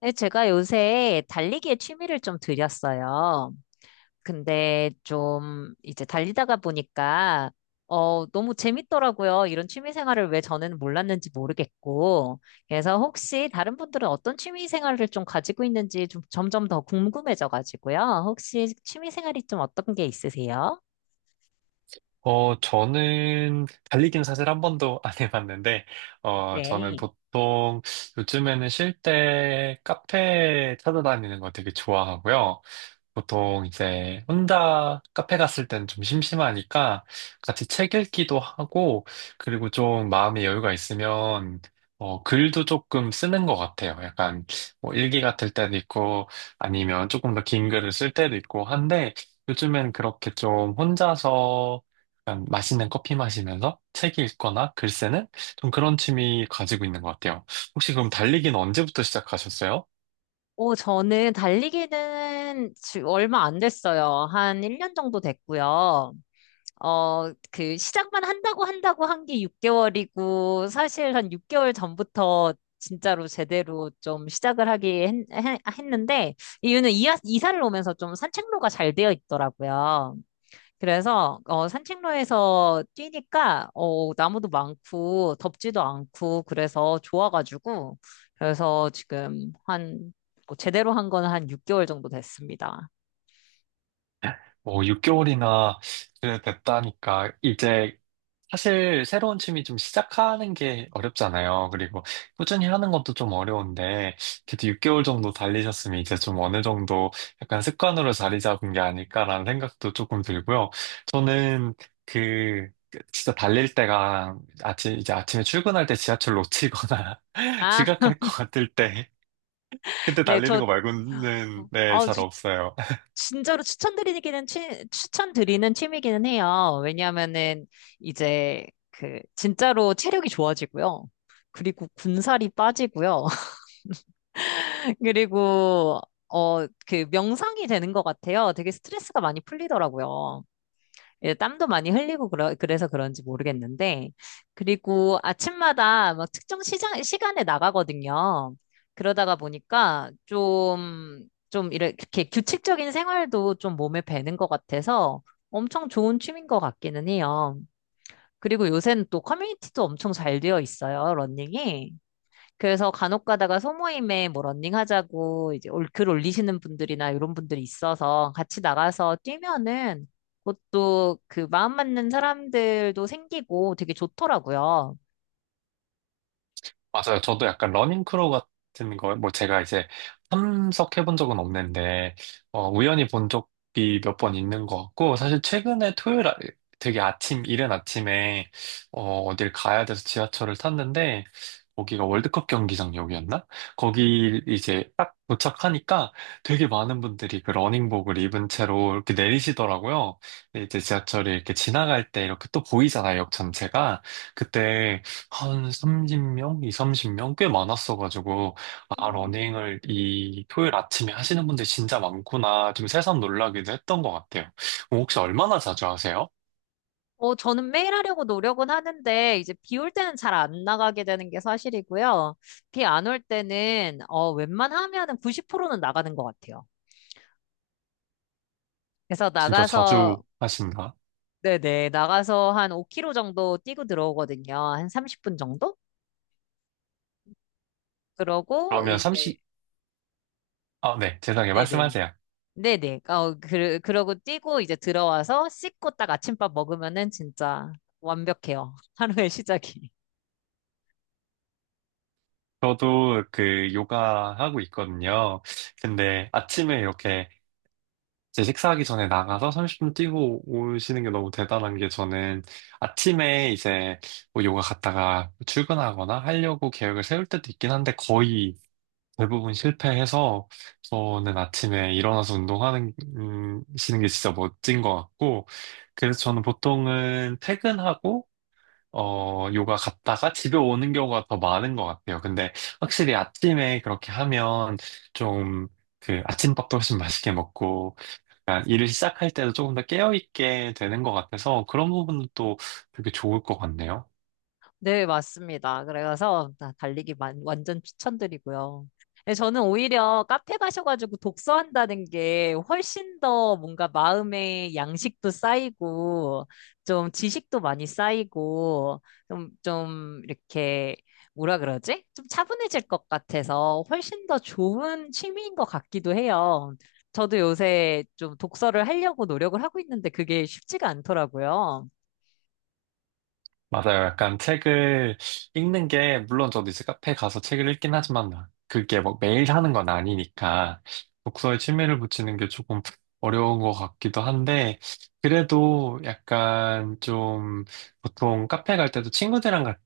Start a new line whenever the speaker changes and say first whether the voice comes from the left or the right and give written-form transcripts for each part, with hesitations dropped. left: 네, 제가 요새 달리기에 취미를 좀 들였어요. 근데 좀 이제 달리다가 보니까 너무 재밌더라고요. 이런 취미 생활을 왜 저는 몰랐는지 모르겠고. 그래서 혹시 다른 분들은 어떤 취미 생활을 좀 가지고 있는지 좀 점점 더 궁금해져 가지고요. 혹시 취미 생활이 좀 어떤 게 있으세요?
right: 저는 달리기는 사실 한 번도 안 해봤는데, 저는
left: 네.
right: 보통 요즘에는 쉴 때 카페 찾아다니는 거 되게 좋아하고요. 보통 이제 혼자 카페 갔을 땐 좀 심심하니까 같이 책 읽기도 하고, 그리고 좀 마음의 여유가 있으면, 글도 조금 쓰는 것 같아요. 약간 뭐 일기 같을 때도 있고, 아니면 조금 더 긴 글을 쓸 때도 있고 한데, 요즘엔 그렇게 좀 혼자서 약간 맛있는 커피 마시면서 책 읽거나 글 쓰는 좀 그런 취미 가지고 있는 것 같아요. 혹시 그럼 달리기는 언제부터 시작하셨어요?
left: 오, 저는 달리기는 얼마 안 됐어요. 한 1년 정도 됐고요. 그 시작만 한다고 한 게 6개월이고 사실 한 6개월 전부터 진짜로 제대로 좀 시작을 하기 했는데 이유는 이사를 오면서 좀 산책로가 잘 되어 있더라고요. 그래서 산책로에서 뛰니까 나무도 많고 덥지도 않고 그래서 좋아가지고 그래서 지금 한뭐 제대로 한 거는 한 6개월 정도 됐습니다.
right: 뭐 6개월이나 됐다니까 이제 사실 새로운 취미 좀 시작하는 게 어렵잖아요. 그리고 꾸준히 하는 것도 좀 어려운데 그래도 6개월 정도 달리셨으면 이제 좀 어느 정도 약간 습관으로 자리 잡은 게 아닐까라는 생각도 조금 들고요. 저는 그 진짜 달릴 때가 아침 이제 아침에 출근할 때 지하철 놓치거나
left: 아,
right: 지각할 것 같을 때 그때
left: 네,
right: 달리는
left: 저,
right: 거 말고는 네,
left: 어,
right: 잘
left: 지-
right: 없어요.
left: 진짜로 추천드리는 취미기는 해요. 왜냐하면은, 이제, 진짜로 체력이 좋아지고요. 그리고 군살이 빠지고요. 그리고, 명상이 되는 것 같아요. 되게 스트레스가 많이 풀리더라고요. 예, 땀도 많이 흘리고 그래서 그런지 모르겠는데, 그리고 아침마다 막 특정 시간에 나가거든요. 그러다가 보니까 좀 이렇게 규칙적인 생활도 좀 몸에 배는 것 같아서 엄청 좋은 취미인 것 같기는 해요. 그리고 요새는 또 커뮤니티도 엄청 잘 되어 있어요, 러닝이. 그래서 간혹 가다가 소모임에 뭐 러닝하자고 이제 글 올리시는 분들이나 이런 분들이 있어서 같이 나가서 뛰면은 그것도 그 마음 맞는 사람들도 생기고 되게 좋더라고요.
right: 맞아요. 저도 약간 러닝크루 같은 거, 뭐 제가 이제 참석해본 적은 없는데, 우연히 본 적이 몇 번 있는 것 같고, 사실 최근에 토요일, 되게 아침, 이른 아침에, 어딜 가야 돼서 지하철을 탔는데, 거기가 월드컵 경기장역이었나? 거기 이제 딱 도착하니까 되게 많은 분들이 그 러닝복을 입은 채로 이렇게 내리시더라고요. 근데 이제 지하철이 이렇게 지나갈 때 이렇게 또 보이잖아요, 역 전체가. 그때 한 30명? 이삼십 명 꽤 많았어가지고, 아,
left: 음.
right: 러닝을 이 토요일 아침에 하시는 분들 진짜 많구나. 좀 새삼 놀라기도 했던 것 같아요. 그럼 혹시 얼마나 자주 하세요?
left: 저는 매일 하려고 노력은 하는데, 이제 비 올 때는 잘 안 나가게 되는 게 사실이고요. 비 안 올 때는, 웬만하면은 90%는 나가는 것 같아요. 그래서
right: 진짜
left: 나가서,
right: 자주 하신가?
left: 네네, 나가서 한 5km 정도 뛰고 들어오거든요. 한 30분 정도? 그러고
right: 그러면
left: 이제
right: 30, 아, 네. 죄송해요.
left: 네네.
right: 말씀하세요.
left: 네네. 그러고 뛰고 이제 들어와서 씻고 딱 아침밥 먹으면은 진짜 완벽해요. 하루의 시작이.
right: 저도 그 요가 하고 있거든요. 근데 아침에 이렇게 제 식사하기 전에 나가서 30분 뛰고 오시는 게 너무 대단한 게 저는 아침에 이제 뭐 요가 갔다가 출근하거나 하려고 계획을 세울 때도 있긴 한데 거의 대부분 실패해서 저는 아침에 일어나서 운동하는 시는 게 진짜 멋진 것 같고 그래서 저는 보통은 퇴근하고 요가 갔다가 집에 오는 경우가 더 많은 것 같아요. 근데 확실히 아침에 그렇게 하면 좀 그 아침밥도 훨씬 맛있게 먹고 약간 일을 시작할 때도 조금 더 깨어있게 되는 것 같아서 그런 부분도 되게 좋을 것 같네요.
left: 네, 맞습니다. 그래서 나 달리기 완전 추천드리고요. 네, 저는 오히려 카페 가셔가지고 독서한다는 게 훨씬 더 뭔가 마음의 양식도 쌓이고, 좀 지식도 많이 쌓이고, 좀 이렇게, 뭐라 그러지? 좀 차분해질 것 같아서 훨씬 더 좋은 취미인 것 같기도 해요. 저도 요새 좀 독서를 하려고 노력을 하고 있는데 그게 쉽지가 않더라고요.
right: 맞아요. 약간 책을 읽는 게, 물론 저도 이제 카페 가서 책을 읽긴 하지만, 그게 뭐 매일 하는 건 아니니까, 독서에 취미를 붙이는 게 조금 어려운 것 같기도 한데, 그래도 약간 좀, 보통 카페 갈 때도 친구들이랑 같이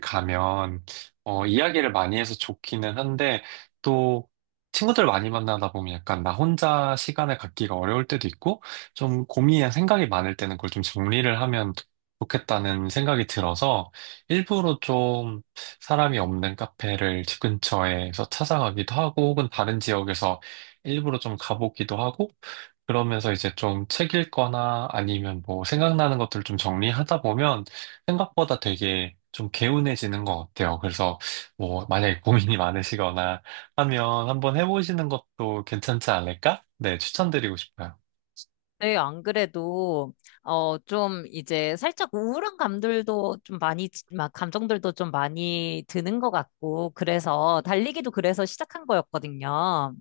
right: 가면, 이야기를 많이 해서 좋기는 한데, 또, 친구들 많이 만나다 보면 약간 나 혼자 시간을 갖기가 어려울 때도 있고, 좀 고민이나 생각이 많을 때는 그걸 좀 정리를 하면 좋겠다는 생각이 들어서 일부러 좀 사람이 없는 카페를 집 근처에서 찾아가기도 하고 혹은 다른 지역에서 일부러 좀 가보기도 하고 그러면서 이제 좀 책 읽거나 아니면 뭐 생각나는 것들 좀 정리하다 보면 생각보다 되게 좀 개운해지는 것 같아요. 그래서 뭐 만약에 고민이 많으시거나 하면 한번 해보시는 것도 괜찮지 않을까? 네, 추천드리고 싶어요.
left: 네, 안 그래도, 좀, 이제, 살짝 우울한 감들도 좀 많이, 막, 감정들도 좀 많이 드는 것 같고, 그래서, 달리기도 그래서 시작한 거였거든요.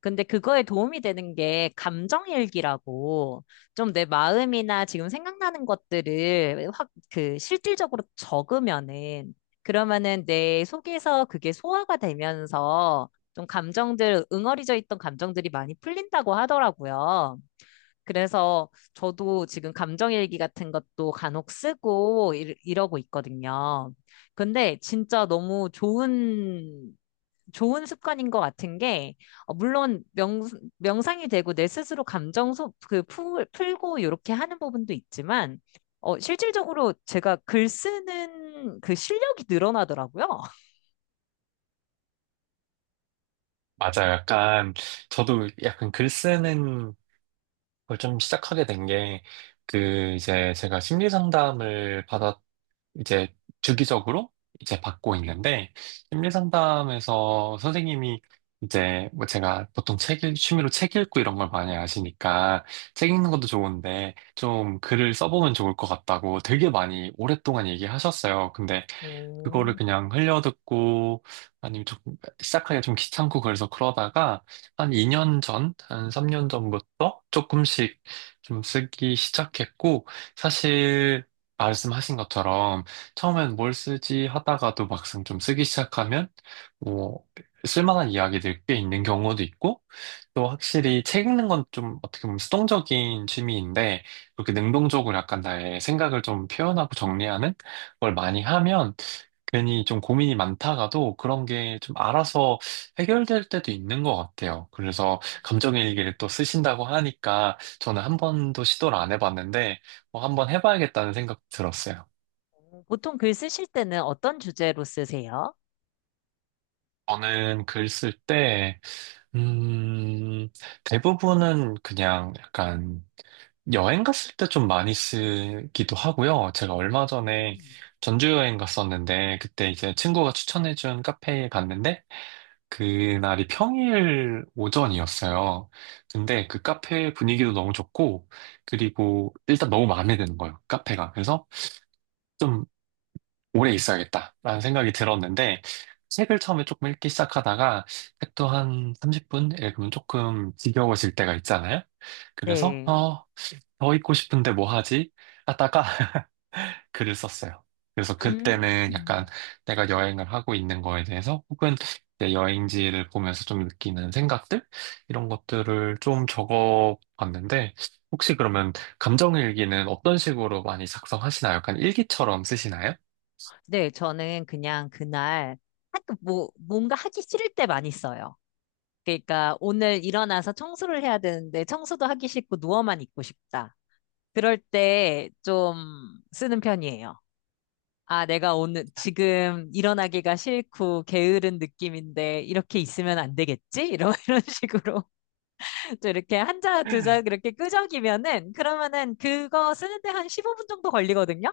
left: 근데 그거에 도움이 되는 게, 감정일기라고, 좀 내 마음이나 지금 생각나는 것들을 실질적으로 적으면은, 그러면은 내 속에서 그게 소화가 되면서, 좀 응어리져 있던 감정들이 많이 풀린다고 하더라고요. 그래서 저도 지금 감정일기 같은 것도 간혹 쓰고 이러고 있거든요. 근데 진짜 너무 좋은 습관인 것 같은 게, 물론 명상이 되고 내 스스로 감정 풀고 이렇게 하는 부분도 있지만, 실질적으로 제가 글 쓰는 그 실력이 늘어나더라고요.
right: 맞아요. 약간 저도 약간 글 쓰는 그걸 좀 시작하게 된 게, 그, 이제 제가 심리 상담을 받았, 이제 주기적으로 이제 받고 있는데, 심리 상담에서 선생님이 이제 뭐 제가 보통 책, 읽- 취미로 책 읽고 이런 걸 많이 아시니까, 책 읽는 것도 좋은데, 좀 글을 써보면 좋을 것 같다고 되게 많이 오랫동안 얘기하셨어요. 근데 그거를 그냥 흘려듣고 아니면 좀 시작하기가 좀 귀찮고 그래서 그러다가 한 2년 전, 한 3년 전부터 조금씩 좀 쓰기 시작했고 사실 말씀하신 것처럼 처음엔 뭘 쓰지 하다가도 막상 좀 쓰기 시작하면 뭐 쓸만한 이야기들 꽤 있는 경우도 있고 또 확실히 책 읽는 건 좀 어떻게 보면 수동적인 취미인데 그렇게 능동적으로 약간 나의 생각을 좀 표현하고 정리하는 걸 많이 하면 괜히 좀 고민이 많다가도 그런 게 좀 알아서 해결될 때도 있는 것 같아요. 그래서 감정일기를 또 쓰신다고 하니까 저는 한 번도 시도를 안 해봤는데 뭐 한번 해봐야겠다는 생각 들었어요.
left: 오, 보통 글 쓰실 때는 어떤 주제로 쓰세요?
right: 저는 글 쓸 때, 음, 대부분은 그냥 약간 여행 갔을 때 좀 많이 쓰기도 하고요. 제가 얼마 전에
left: 음.
right: 전주 여행 갔었는데 그때 이제 친구가 추천해준 카페에 갔는데 그날이 평일 오전이었어요. 근데 그 카페 분위기도 너무 좋고, 그리고 일단 너무 마음에 드는 거예요, 카페가. 그래서 좀 오래 있어야겠다라는 생각이 들었는데, 책을 처음에 조금 읽기 시작하다가, 책도 한 30분 읽으면 조금 지겨워질 때가 있잖아요. 그래서,
left: 네.
right: 더 읽고 싶은데 뭐 하지? 하다가 글을 썼어요. 그래서
left: 음.
right: 그때는 약간 내가 여행을 하고 있는 거에 대해서 혹은 내 여행지를 보면서 좀 느끼는 생각들? 이런 것들을 좀 적어 봤는데 혹시 그러면 감정일기는 어떤 식으로 많이 작성하시나요? 약간 일기처럼 쓰시나요?
left: 네, 저는 그냥 그날 학교 뭐 뭔가 하기 싫을 때 많이 써요. 그러니까 오늘 일어나서 청소를 해야 되는데 청소도 하기 싫고 누워만 있고 싶다. 그럴 때 좀 쓰는 편이에요. 아, 내가 오늘 지금 일어나기가 싫고 게으른 느낌인데 이렇게 있으면 안 되겠지? 이런 이런 식으로 또 이렇게 한 자, 두 자 그렇게 끄적이면은 그러면은 그거 쓰는데 한 15분 정도 걸리거든요.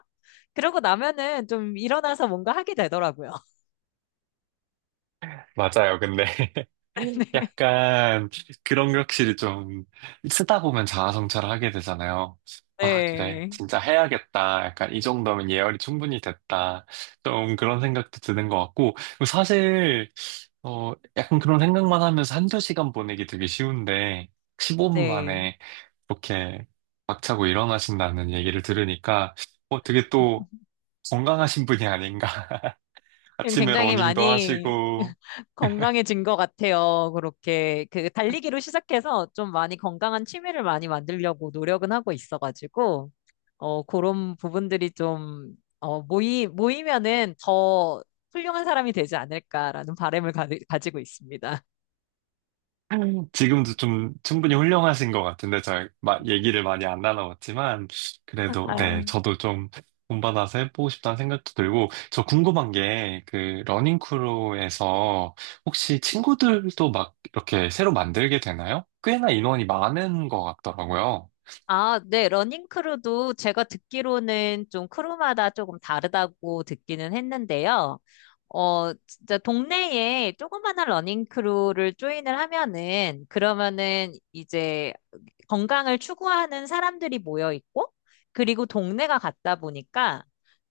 left: 그러고 나면은 좀 일어나서 뭔가 하게 되더라고요.
right: 맞아요. 근데 약간 그런 격실이 좀 쓰다 보면 자아성찰을 하게 되잖아요. 아, 그래.
left: 네.
right: 진짜 해야겠다. 약간 이 정도면 예열이 충분히 됐다. 좀 그런 생각도 드는 것 같고. 그리고 사실, 약간 그런 생각만 하면서 한두 시간 보내기 되게 쉬운데, 15분
left: 네.
right: 만에 그렇게 박차고 일어나신다는 얘기를 들으니까, 되게 또 건강하신 분이 아닌가.
left: 지금
right: 아침에
left: 굉장히
right: 러닝도
left: 많이
right: 하시고,
left: 건강해진 것 같아요. 그렇게 그 달리기로 시작해서 좀 많이 건강한 취미를 많이 만들려고 노력은 하고 있어가지고, 그런 부분들이 좀, 모이면은 더 훌륭한 사람이 되지 않을까라는 바람을 가지고 있습니다.
right: 지금도 좀 충분히 훌륭하신 것 같은데, 얘기를 많이 안 나눠봤지만, 그래도, 네,
left: 아,
right: 저도 좀 본받아서 해보고 싶다는 생각도 들고, 저 궁금한 게, 그, 러닝크루에서 혹시 친구들도 막 이렇게 새로 만들게 되나요? 꽤나 인원이 많은 것 같더라고요.
left: 아, 네, 러닝 크루도 제가 듣기로는 좀 크루마다 조금 다르다고 듣기는 했는데요. 진짜 동네에 조그마한 러닝 크루를 조인을 하면은 그러면은 이제 건강을 추구하는 사람들이 모여 있고 그리고 동네가 같다 보니까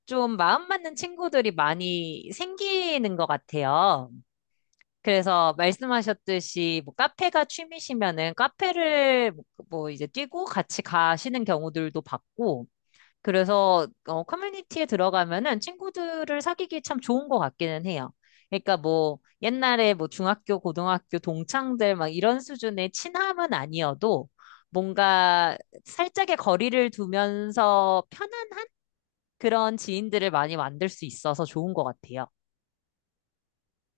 left: 좀 마음 맞는 친구들이 많이 생기는 것 같아요. 그래서 말씀하셨듯이 뭐 카페가 취미시면은 카페를 뭐뭐 이제 뛰고 같이 가시는 경우들도 봤고 그래서 커뮤니티에 들어가면은 친구들을 사귀기 참 좋은 것 같기는 해요. 그러니까 뭐 옛날에 뭐 중학교, 고등학교 동창들 막 이런 수준의 친함은 아니어도 뭔가 살짝의 거리를 두면서 편안한 그런 지인들을 많이 만들 수 있어서 좋은 것 같아요.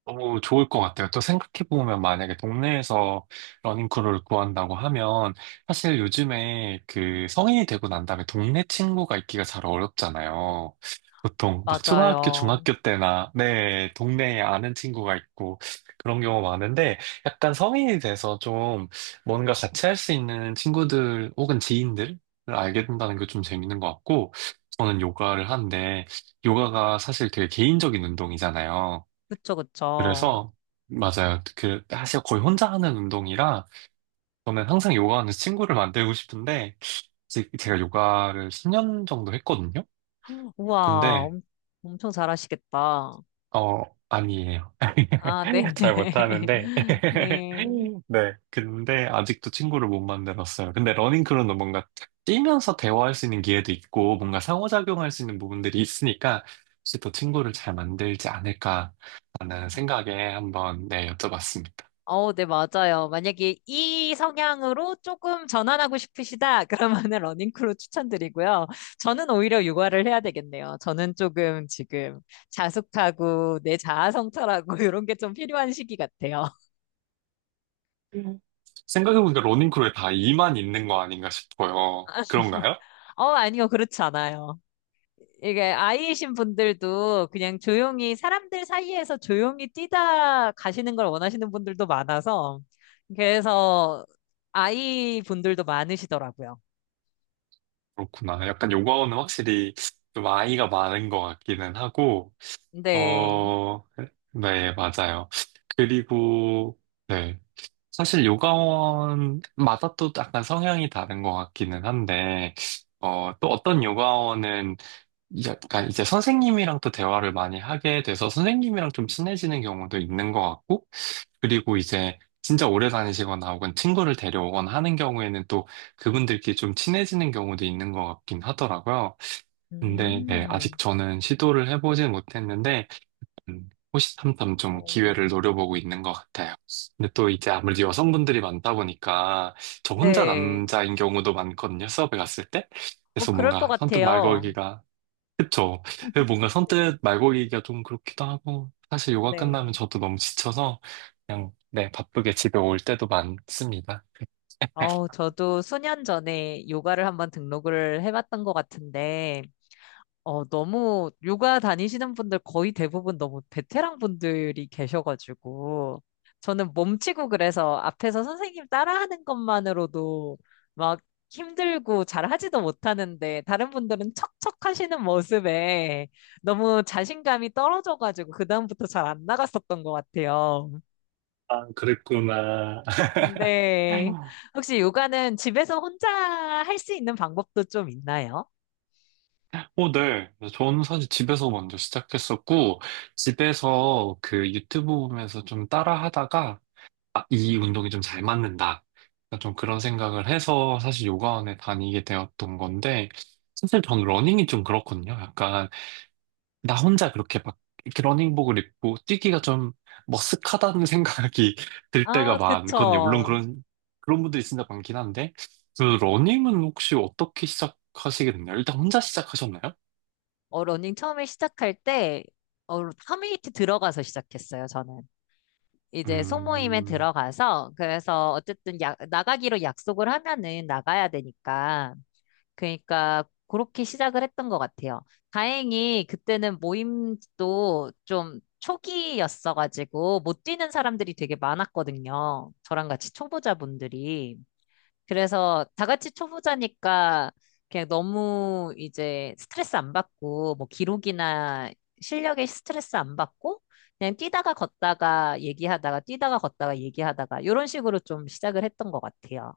right: 너무 좋을 것 같아요. 또 생각해보면 만약에 동네에서 러닝크루를 구한다고 하면 사실 요즘에 그 성인이 되고 난 다음에 동네 친구가 있기가 잘 어렵잖아요. 보통 막 초등학교,
left: 맞아요.
right: 중학교 때나 네, 동네에 아는 친구가 있고 그런 경우 많은데 약간 성인이 돼서 좀 뭔가 같이 할 수 있는 친구들 혹은 지인들을 알게 된다는 게 좀 재밌는 것 같고 저는 요가를 하는데 요가가 사실 되게 개인적인 운동이잖아요.
left: 그쵸, 그쵸.
right: 그래서 맞아요. 그 사실 거의 혼자 하는 운동이라 저는 항상 요가하는 친구를 만들고 싶은데 제가 요가를 10년 정도 했거든요.
left: 우와,
right: 근데
left: 엄청 잘하시겠다.
right: 어 아니에요.
left: 아, 네.
right: 잘 못하는데
left: 네.
right: 네. 근데 아직도 친구를 못 만들었어요. 근데 러닝크루는 뭔가 뛰면서 대화할 수 있는 기회도 있고 뭔가 상호작용할 수 있는 부분들이 있으니까 혹시 더 친구를 잘 만들지 않을까라는 생각에 한번 네, 여쭤봤습니다.
left: 네, 맞아요. 만약에 이 성향으로 조금 전환하고 싶으시다, 그러면은 러닝크루 추천드리고요. 저는 오히려 육아를 해야 되겠네요. 저는 조금 지금 자숙하고 내 자아 성찰하고 이런 게 좀 필요한 시기 같아요.
right: 생각해보니까 러닝크루에 다 이만 있는 거 아닌가 싶어요. 그런가요?
left: 아니요. 그렇지 않아요. 이게 아이이신 분들도 그냥 조용히 사람들 사이에서 조용히 뛰다 가시는 걸 원하시는 분들도 많아서 그래서 아이 분들도 많으시더라고요.
right: 그렇구나. 약간 요가원은 확실히 좀 아이가 많은 것 같기는 하고,
left: 네.
right: 어, 네, 맞아요. 그리고, 네. 사실 요가원마다 또 약간 성향이 다른 것 같기는 한데, 또 어떤 요가원은 약간 이제 선생님이랑 또 대화를 많이 하게 돼서 선생님이랑 좀 친해지는 경우도 있는 것 같고, 그리고 이제 진짜 오래 다니시거나 혹은 친구를 데려오거나 하는 경우에는 또 그분들끼리 좀 친해지는 경우도 있는 것 같긴 하더라고요. 근데 네, 아직
left: 음.
right: 저는 시도를 해보진 못했는데, 호시탐탐
left: 어,
right: 좀 기회를 노려보고 있는 것 같아요. 근데 또 이제 아무래도 여성분들이 많다 보니까 저 혼자
left: 네.
right: 남자인 경우도 많거든요, 수업에 갔을 때. 그래서
left: 그럴 것
right: 뭔가 선뜻 말
left: 같아요.
right: 걸기가. 그쵸. 그 뭔가
left: 네.
right: 선뜻 말고기가 좀 그렇기도 하고, 사실 요가 끝나면
left: 네.
right: 저도 너무 지쳐서, 그냥, 네, 바쁘게 집에 올 때도 많습니다.
left: 저도 수년 전에 요가를 한번 등록을 해봤던 것 같은데, 너무 요가 다니시는 분들 거의 대부분 너무 베테랑 분들이 계셔가지고 저는 몸치고 그래서 앞에서 선생님 따라하는 것만으로도 막 힘들고 잘하지도 못하는데 다른 분들은 척척 하시는 모습에 너무 자신감이 떨어져가지고 그다음부터 잘 안 나갔었던 것 같아요.
right: 아, 그랬구나.
left: 근데 혹시 요가는 집에서 혼자 할 수 있는 방법도 좀 있나요?
right: 네. 저는 사실 집에서 먼저 시작했었고, 집에서 그 유튜브 보면서 좀 따라 하다가, 아, 이 운동이 좀 잘 맞는다. 그러니까 좀 그런 생각을 해서 사실 요가원에 다니게 되었던 건데, 사실 저는 러닝이 좀 그렇거든요. 약간 나 혼자 그렇게 막 러닝복을 입고 뛰기가 좀 머쓱하다는 생각이 들 때가
left: 아,
right: 많거든요. 물론
left: 그쵸.
right: 그런, 그런 분들이 진짜 많긴 한데, 그 러닝은 혹시 어떻게 시작하시겠나요? 일단 혼자 시작하셨나요?
left: 러닝 처음에 시작할 때, 커뮤니티 들어가서 시작했어요, 저는. 이제 소모임에
right: 음,
left: 들어가서, 그래서 어쨌든 나가기로 약속을 하면은 나가야 되니까. 그러니까 그렇게 시작을 했던 것 같아요. 다행히 그때는 모임도 좀 초기였어가지고 못 뛰는 사람들이 되게 많았거든요. 저랑 같이 초보자분들이. 그래서 다 같이 초보자니까 그냥 너무 이제 스트레스 안 받고 뭐 기록이나 실력에 스트레스 안 받고 그냥 뛰다가 걷다가 얘기하다가 뛰다가 걷다가 얘기하다가 이런 식으로 좀 시작을 했던 것 같아요.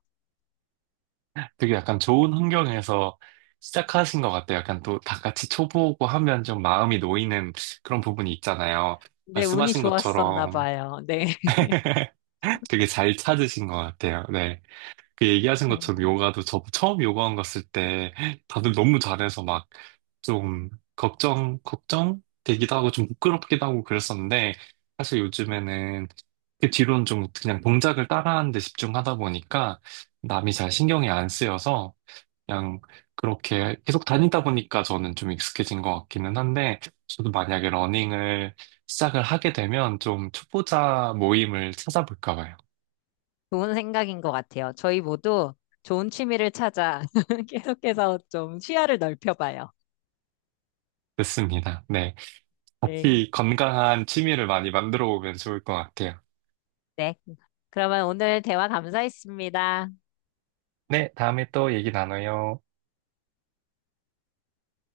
right: 되게 약간 좋은 환경에서 시작하신 것 같아요. 약간 또 다 같이 초보고 하면 좀 마음이 놓이는 그런 부분이 있잖아요.
left: 네, 운이
right: 말씀하신
left: 좋았었나
right: 것처럼
left: 봐요. 네.
right: 되게 잘 찾으신 것 같아요. 네. 그 얘기하신
left: 아유,
right: 것처럼 요가도 저 처음 요가원 갔을 때 다들 너무 잘해서 막 좀 걱정 되기도 하고 좀 부끄럽기도 하고 그랬었는데 사실 요즘에는 그 뒤로는 좀 그냥 동작을 따라하는 데 집중하다 보니까 남이 잘 신경이 안 쓰여서 그냥 그렇게 계속 다니다 보니까 저는 좀 익숙해진 것 같기는 한데 저도 만약에 러닝을 시작을 하게 되면 좀 초보자 모임을 찾아볼까 봐요.
left: 좋은 생각인 것 같아요. 저희 모두 좋은 취미를 찾아 계속해서 좀 시야를 넓혀봐요.
right: 됐습니다. 네.
left: 네.
right: 같이 건강한 취미를 많이 만들어 보면 좋을 것 같아요.
left: 네. 그러면 오늘 대화 감사했습니다.
right: 네, 다음에 또 얘기 나눠요.